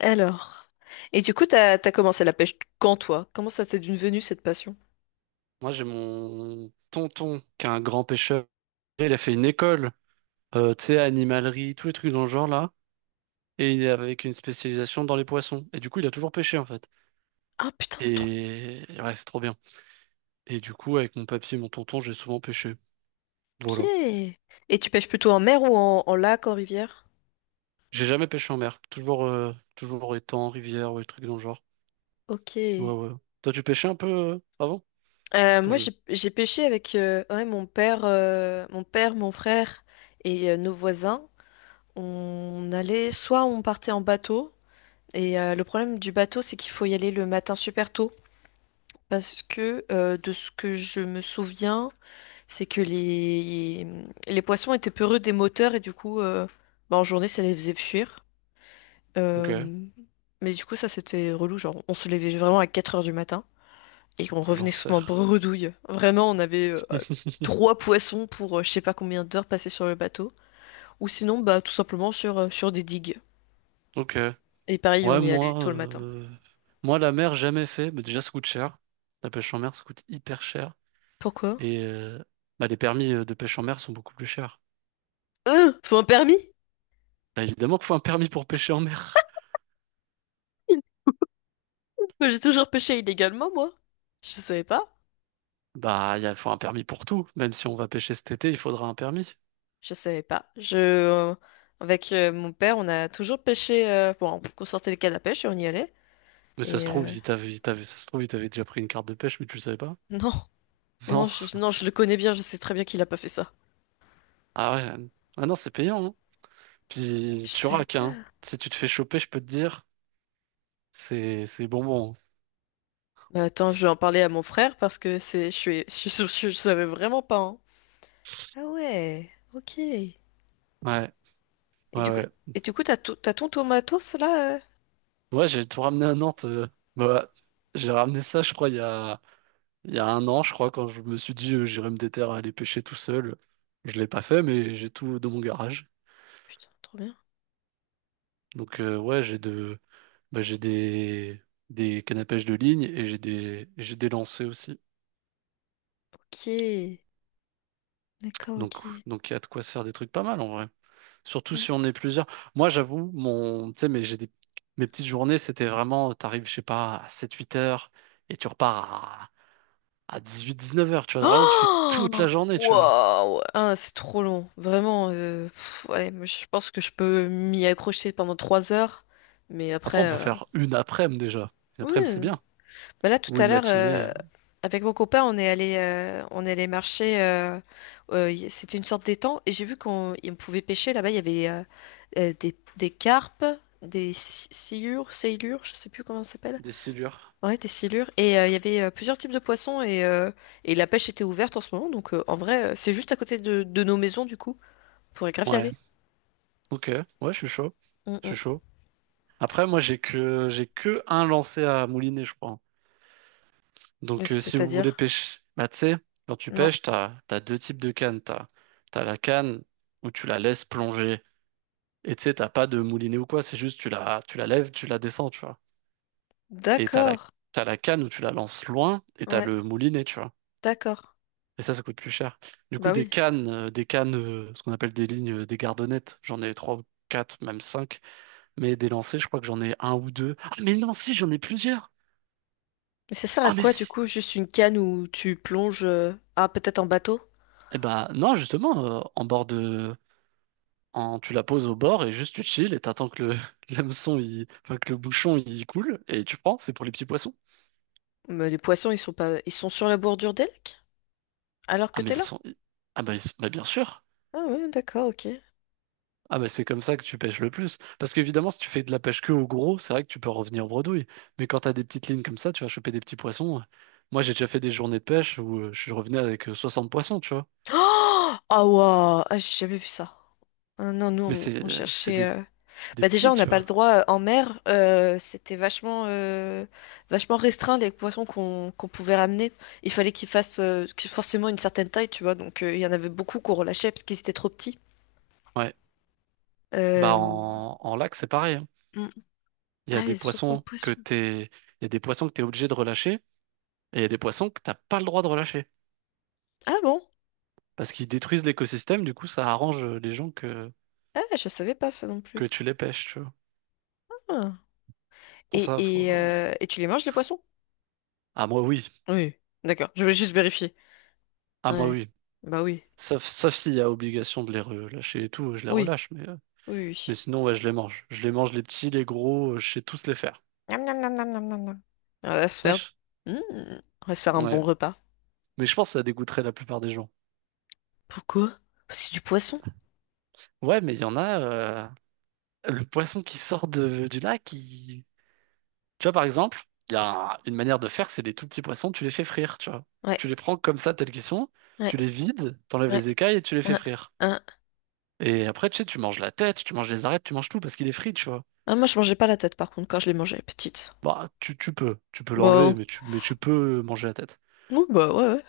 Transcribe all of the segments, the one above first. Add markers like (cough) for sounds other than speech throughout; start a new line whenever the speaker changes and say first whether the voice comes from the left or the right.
left: Alors. Et du coup, t'as commencé la pêche quand, toi? Comment ça t'est devenu cette passion?
right: Moi, j'ai mon tonton qui est un grand pêcheur. Il a fait une école, tu sais, animalerie, tous les trucs dans le genre là. Et il est avec une spécialisation dans les poissons. Et du coup, il a toujours pêché en fait.
left: Ah putain, c'est trop...
right: Et ouais, c'est trop bien. Et du coup, avec mon papy et mon tonton, j'ai souvent pêché.
left: Ok.
right: Voilà.
left: Et tu pêches plutôt en mer ou en lac, en rivière?
right: J'ai jamais pêché en mer. Toujours étang, rivière ou des trucs dans le genre.
left: Ok.
right: Ouais, ouais. Toi, tu pêchais un peu avant? Attends,
left: Moi,
right: je-
left: j'ai pêché avec ouais, mon père, mon frère et nos voisins. On allait, soit on partait en bateau, et le problème du bateau, c'est qu'il faut y aller le matin super tôt, parce que de ce que je me souviens, c'est que les poissons étaient peureux des moteurs et du coup, bah, en journée, ça les faisait fuir.
right: Ok.
left: Euh, Mais du coup, ça, c'était relou. Genre, on se levait vraiment à 4 heures du matin et on revenait souvent
right: L'enfer.
left: bredouille. Vraiment, on avait
right: (laughs)
left: trois poissons pour je sais pas combien d'heures passées sur le bateau. Ou sinon, bah, tout simplement sur des digues.
right: Ok.
left: Et pareil,
right: Ouais,
left: on y allait
right: moi,
left: tôt le matin.
right: euh, moi la mer, jamais fait. Mais déjà, ça coûte cher. La pêche en mer, ça coûte hyper cher.
left: Pourquoi?
right: Et bah, les permis de pêche en mer sont beaucoup plus chers.
left: Faut un permis?
right: Bah, évidemment qu'il faut un permis pour pêcher en mer. (laughs)
left: Moi, j'ai toujours pêché illégalement, moi. Je savais pas.
right: Bah, il faut un permis pour tout. Même si on va pêcher cet été, il faudra un permis.
left: Je savais pas. Avec mon père, on a toujours pêché. Bon, on sortait les cannes à pêche et on y allait.
right: Mais ça se
left: Et
right: trouve,
left: euh,
right: il t'avait déjà pris une carte de pêche, mais tu le savais pas.
left: (laughs) non,
right: (laughs)
left: non, non,
right: Non.
left: non, je le connais bien. Je sais très bien qu'il a pas fait ça.
right: Ah ouais. Ah non, c'est payant, hein. Puis
left: Je
right: tu
left: savais
right: raques, hein.
left: pas.
right: Si tu te fais choper, je peux te dire, c'est bonbon.
left: Bah, attends, je vais en parler à mon frère parce que (laughs) je savais vraiment pas. Hein. Ah ouais, ok. Et
right: Ouais. Ouais,
left: du coup,
right: ouais.
left: du coup, t'as ton tomatos là.
right: Ouais, j'ai tout ramené à Nantes. Bah, j'ai ramené ça, je crois, il y a 1 an, je crois, quand je me suis dit j'irais me déterrer à aller pêcher tout seul. Je l'ai pas fait, mais j'ai tout dans mon garage.
left: Putain, trop bien.
right: Donc ouais, bah, j'ai des cannes à pêche de ligne et j'ai des lancers aussi.
left: Ok, d'accord,
right: Donc
left: ok.
right: donc il y a de quoi se faire des trucs pas mal en vrai. Surtout si on est plusieurs. Moi, j'avoue, tu sais, mais mes petites journées, c'était vraiment, t'arrives, je sais pas, à 7-8 heures et tu repars à 18-19 heures, tu vois. Vraiment, tu fais toute
left: Oh,
right: la journée, tu vois.
left: waouh! Ah, c'est trop long. Vraiment. Pff, ouais, moi, je pense que je peux m'y accrocher pendant 3 heures. Mais
right: Après, on
left: après.
right: peut faire une après-midi déjà. Une après-midi, c'est
left: Oui.
right: bien.
left: Bah là, tout
right: Ou
left: à
right: une
left: l'heure,
right: matinée,
left: avec mon copain, on est allé marcher. C'était une sorte d'étang. Et j'ai vu on pouvait pêcher. Là-bas, il y avait des carpes, des sciures, sailures, je sais plus comment ça s'appelle.
right: des silures.
left: Ouais, des silures. Et il y avait plusieurs types de poissons et la pêche était ouverte en ce moment. Donc en vrai, c'est juste à côté de nos maisons du coup. On pourrait grave y
right: Ouais,
left: aller.
right: ok, ouais, je suis chaud.
left: Mm,
right: Je suis
left: mm.
right: chaud. Après, moi, j'ai que un lancé à mouliner, je crois. Donc, si vous voulez
left: C'est-à-dire?
right: pêcher, bah, tu sais, quand tu
left: Non.
right: pêches, t'as deux types de cannes. T'as la canne où tu la laisses plonger. Et tu sais, t'as pas de moulinet ou quoi, c'est juste tu la lèves, tu la descends, tu vois. Et t'as la,
left: D'accord.
right: t'as la canne où tu la lances loin et t'as
left: Ouais,
right: le moulinet, tu vois.
left: d'accord.
right: Et ça coûte plus cher. Du coup,
left: Bah
right: des
left: oui.
right: cannes, euh, des cannes, ce qu'on appelle des lignes, des gardonnettes, j'en ai trois ou quatre, même cinq. Mais des lancers, je crois que j'en ai un ou deux. Ah, mais non, si, j'en ai plusieurs.
left: Mais ça sert à
right: Ah, mais
left: quoi du
right: si.
left: coup? Juste une canne où tu plonges. Ah, peut-être en bateau?
right: Eh ben, non, justement, en bord de, en, tu la poses au bord et juste tu chill et t'attends (laughs) l'hameçon, il, enfin, que le bouchon, il coule et tu prends. C'est pour les petits poissons.
left: Mais les poissons, ils sont pas... Ils sont sur la bordure des lacs? Alors
right: Ah,
left: que
right: mais
left: t'es
right: ils
left: là?
right: sont, ah, bah, ils- bah, bien sûr.
left: Ah ouais, d'accord, ok.
right: Ah bah c'est comme ça que tu pêches le plus. Parce qu'évidemment, si tu fais de la pêche que au gros, c'est vrai que tu peux revenir bredouille. Mais quand t'as des petites lignes comme ça, tu vas choper des petits poissons. Moi, j'ai déjà fait des journées de pêche où je revenais avec 60 poissons, tu vois.
left: Oh! Ah, waouh! Ah, j'ai jamais vu ça. Ah non, nous,
right: Mais
left: on,
right: c'est
left: on
right: euh, c'est
left: cherchait...
right: des,
left: euh,
right: des
left: Bah déjà,
right: petits,
left: on n'a
right: tu
left: pas le
right: vois.
left: droit en mer. C'était vachement restreint les poissons qu'on pouvait ramener. Il fallait qu'ils fassent forcément une certaine taille, tu vois. Donc il y en avait beaucoup qu'on relâchait parce qu'ils étaient trop petits.
right: Ouais. Bah
left: Euh...
right: en lac, c'est pareil, hein.
left: mm.
right: Il y a
left: Ah, les
right: des
left: 60
right: poissons que
left: poissons.
right: t'es, il y a des poissons que t'es obligé de relâcher et il y a des poissons que t'as pas le droit de relâcher.
left: Ah bon?
right: Parce qu'ils détruisent l'écosystème, du coup, ça arrange les gens que,
left: Ah, je savais pas ça non plus.
right: que tu les pêches, tu vois.
left: Ah.
right: Pour ça,
left: Et, et,
right: faut.
left: euh, et tu les manges les poissons?
right: Ah moi oui.
left: Oui. D'accord. Je voulais juste vérifier.
right: Ah moi
left: Ouais.
right: oui.
left: Bah oui.
right: Sauf s'il y a obligation de les relâcher et tout, je les
left: Oui.
right: relâche, mais, euh,
left: Oui.
right: mais
left: Oui.
right: sinon, ouais, je les mange. Je les mange, les petits, les gros, je sais tous les faire.
left: Miam, miam, miam, miam, miam, miam, miam. On va se faire...
right: Wesh.
left: Mm. On va se faire un
right: Ouais.
left: bon repas.
right: Mais je pense que ça dégoûterait la plupart des gens.
left: Pourquoi? C'est du poisson.
right: Ouais, mais il y en a, le poisson qui sort du lac, tu vois, par exemple, il y a une manière de faire, c'est les tout petits poissons, tu les fais frire, tu vois.
left: Ouais,
right: Tu les prends comme ça, tels qu'ils sont,
left: ouais,
right: tu les vides, t'enlèves
left: ouais.
right: les écailles et tu les fais
left: Hein,
right: frire.
left: hein.
right: Et après, tu sais, tu manges la tête, tu manges les arêtes, tu manges tout parce qu'il est frit, tu vois.
left: Ah, moi, je mangeais pas la tête, par contre, quand je les mangeais petite.
right: Bah, tu peux l'enlever,
left: Bon,
right: mais tu peux manger la tête.
left: oui, bah ouais, ouais.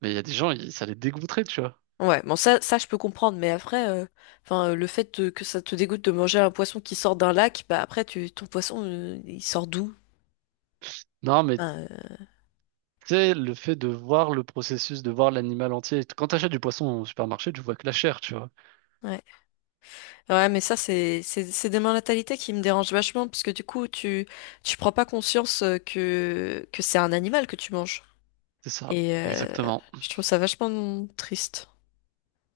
right: Mais il y a des gens, ça les dégoûterait, tu vois.
left: Ouais, bon, ça, je peux comprendre, mais après, enfin, que ça te dégoûte de manger un poisson qui sort d'un lac, bah après, ton poisson, il sort d'où?
right: Non, mais tu
left: Enfin,
right: sais, le fait de voir le processus, de voir l'animal entier. Quand t'achètes du poisson au supermarché, tu vois que la chair, tu vois.
left: ouais. Ouais, mais ça, c'est des mentalités qui me dérangent vachement, parce que du coup, tu prends pas conscience que c'est un animal que tu manges.
right: C'est ça,
left: Et
right: exactement.
left: je trouve ça vachement triste.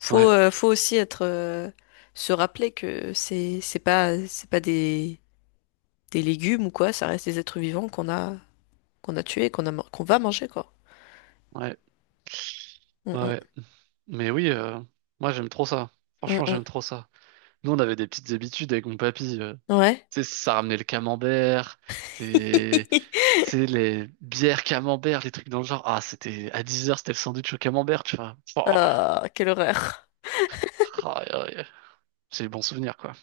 left: Faut,
right: Ouais,
left: euh, faut aussi être, se rappeler que c'est pas des légumes ou quoi, ça reste des êtres vivants qu'on a tués, qu'on va manger, quoi.
right: ouais, ouais,
left: Mm,
right: ouais. Mais oui, moi j'aime trop ça.
left: mm,
right: Franchement,
left: mm,
right: j'aime trop ça. Nous, on avait des petites habitudes avec mon papy.
left: mm. Ouais.
right: Tu sais, ça ramenait le camembert, les,
left: (laughs)
right: tu sais, les bières camembert, les trucs dans le genre. Ah, c'était à 10 heures, c'était le sandwich au camembert, tu vois. Oh,
left: Ah, quelle horreur.
right: aïe, aïe. C'est les bons souvenirs, quoi.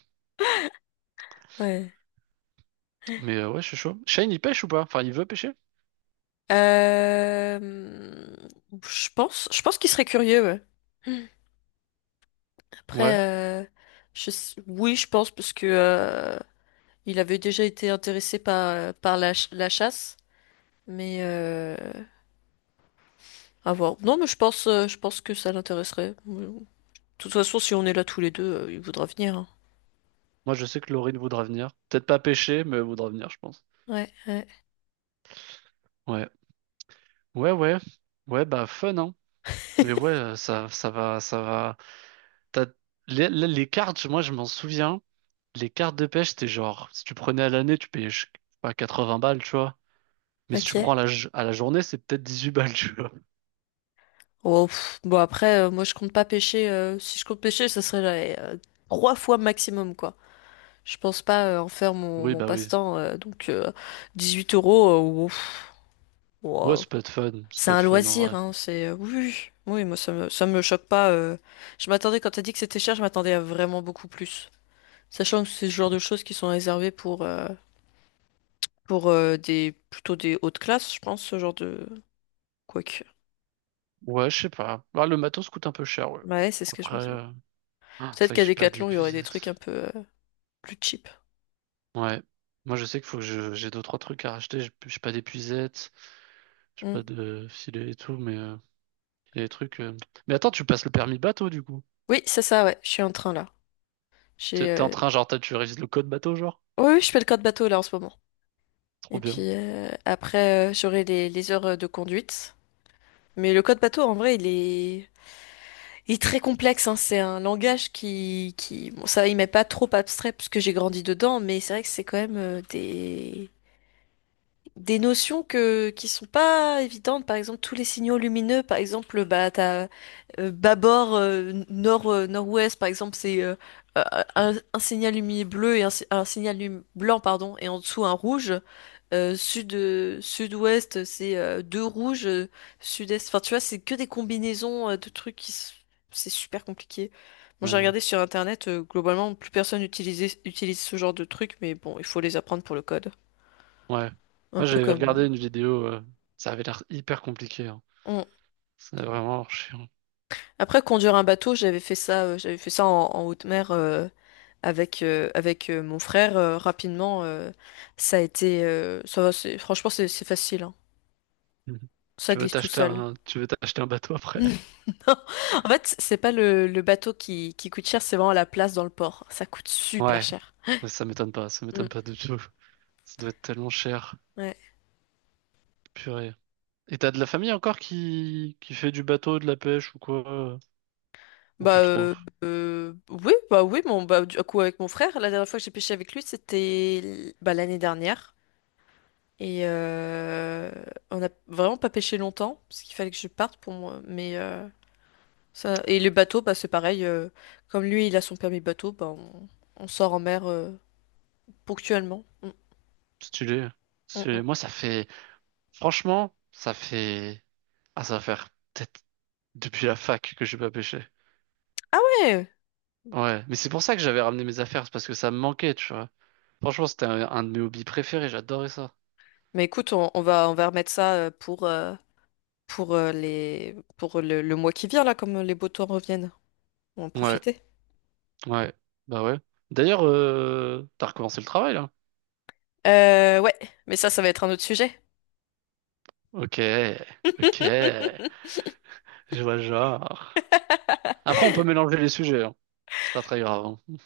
left: Ouais.
right: Mais ouais, je suis chaud. Shane, il pêche ou pas? Enfin, il veut pêcher?
left: Euh, je pense qu'il serait curieux, ouais. Après,
right: Ouais.
left: euh, oui, je pense parce que il avait déjà été intéressé par la chasse, mais à voir. Non, mais je pense que ça l'intéresserait. De toute façon, si on est là tous les deux, il voudra venir. Hein.
right: Moi, je sais que Laurine voudra venir. Peut-être pas pêcher, mais elle voudra venir, je pense.
left: Ouais, ouais.
right: Ouais. Ouais, ouais. Ouais, bah, fun, hein. Mais
left: (laughs)
right: ouais, ça, ça va, ça va. T'as. Les cartes, moi, je m'en souviens. Les cartes de pêche, c'était genre, si tu prenais à l'année, tu payais, je sais pas, 80 balles, tu vois. Mais si
left: Ok.
right: tu prends à la journée, c'est peut-être 18 balles, tu vois.
left: Oh, pff, bon, après, moi, je compte pas pêcher. Si je compte pêcher, ça serait là, trois fois maximum, quoi. Je pense pas en faire mon,
right: Oui,
left: mon
right: bah oui.
left: passe-temps. Donc, 18 euros, pff,
right: Ouais,
left: ouah.
right: ça peut être fun. Ça
left: C'est
right: peut être
left: un
right: fun, en
left: loisir,
right: vrai.
left: hein. Oui, oui, oui, moi, ça me choque pas. Je m'attendais, quand t'as dit que c'était cher, je m'attendais à vraiment beaucoup plus. Sachant que c'est ce genre de choses qui sont réservées pour des plutôt des hautes classes, je pense, ce genre de. Quoique.
right: Ouais, je sais pas. Ah, le matos coûte un peu cher, ouais.
left: Bah ouais, c'est ce que je
right: Après,
left: me dis.
right: ah, c'est
left: Peut-être
right: vrai que
left: qu'à
right: j'ai pas
left: Decathlon, il y aurait des trucs un
right: d'épuisette.
left: peu plus cheap.
right: Ouais. Moi, je sais qu'il faut j'ai deux, trois trucs à racheter. J'ai pas d'épuisette, j'ai pas
left: Mm.
right: de filet et tout, mais il y a des trucs. Mais attends, tu passes le permis bateau du coup.
left: Oui, c'est ça, ouais. Je suis en train là.
right: T'es
left: J'ai.
right: t'es en train, genre, tu révises le code bateau, genre?
left: Oui, oui, je fais le code bateau là en ce moment.
right: Trop
left: Et puis
right: bien.
left: après, j'aurai les heures de conduite. Mais le code bateau, en vrai, il est très complexe. Hein. C'est un langage qui, bon, ça, il m'est pas trop abstrait puisque j'ai grandi dedans, mais c'est vrai que c'est quand même des notions que qui sont pas évidentes. Par exemple, tous les signaux lumineux. Par exemple, bah t'as bâbord nord nord-ouest. Par exemple, c'est euh, un signal lumineux bleu et un, si- un signal blanc pardon et en dessous un rouge. Sud-ouest c'est deux rouges. Sud-est. Enfin, tu vois, c'est que des combinaisons de trucs c'est super compliqué. Bon, j'ai
right: Ouais.
left: regardé sur internet. Globalement, plus personne utilise ce genre de trucs, mais bon, il faut les apprendre pour le code.
right: Ouais.
left: Un
right: Moi,
left: peu
right: j'avais
left: comme.
right: regardé une vidéo, ça avait l'air hyper compliqué. Hein. C'est vraiment chiant. (laughs)
left: Après, conduire un bateau, j'avais fait ça en haute mer avec mon frère rapidement. Ça va, franchement, c'est facile. Hein.
right: Mhm.
left: Ça
right: Tu veux
left: glisse tout
right: t'acheter
left: seul.
right: un, tu veux t'acheter un bateau
left: (laughs)
right: après?
left: Non. En fait, c'est pas le bateau qui coûte cher, c'est vraiment la place dans le port. Ça coûte super
right: Ouais.
left: cher.
right: Ouais, ça m'étonne pas, ça
left: Mm.
right: m'étonne pas du tout. Ça doit être tellement cher.
left: Ouais.
right: Purée. Et t'as de la famille encore qui fait du bateau, de la pêche ou quoi? Ou
left: Bah
right: plus trop.
left: euh, euh, oui, bah oui, mon bah du coup avec mon frère, la dernière fois que j'ai pêché avec lui, c'était bah, l'année dernière. Et on n'a vraiment pas pêché longtemps, parce qu'il fallait que je parte pour moi. Mais ça... Et le bateau, bah, c'est pareil. Comme lui, il a son permis bateau, bah, on sort en mer ponctuellement. Mm,
right: Stylé.
left: mm, mm.
right: Moi, ça fait. Franchement, ça fait. Ah, ça va faire peut-être depuis la fac que j'ai pas pêché.
left: Ah ouais!
right: Ouais. Mais c'est pour ça que j'avais ramené mes affaires. C'est parce que ça me manquait, tu vois. Franchement, c'était un de mes hobbies préférés. J'adorais ça.
left: Mais écoute, on va remettre ça pour le mois qui vient, là, comme les beaux temps reviennent. On va en
right: Ouais.
left: profiter.
right: Ouais. Bah ouais. D'ailleurs, t'as recommencé le travail, là?
left: Ouais, mais ça va être un autre sujet.
right: Ok. Ok.
left: (laughs)
right: Je vois le genre. Après, on peut mélanger les sujets, hein. C'est pas très grave, hein.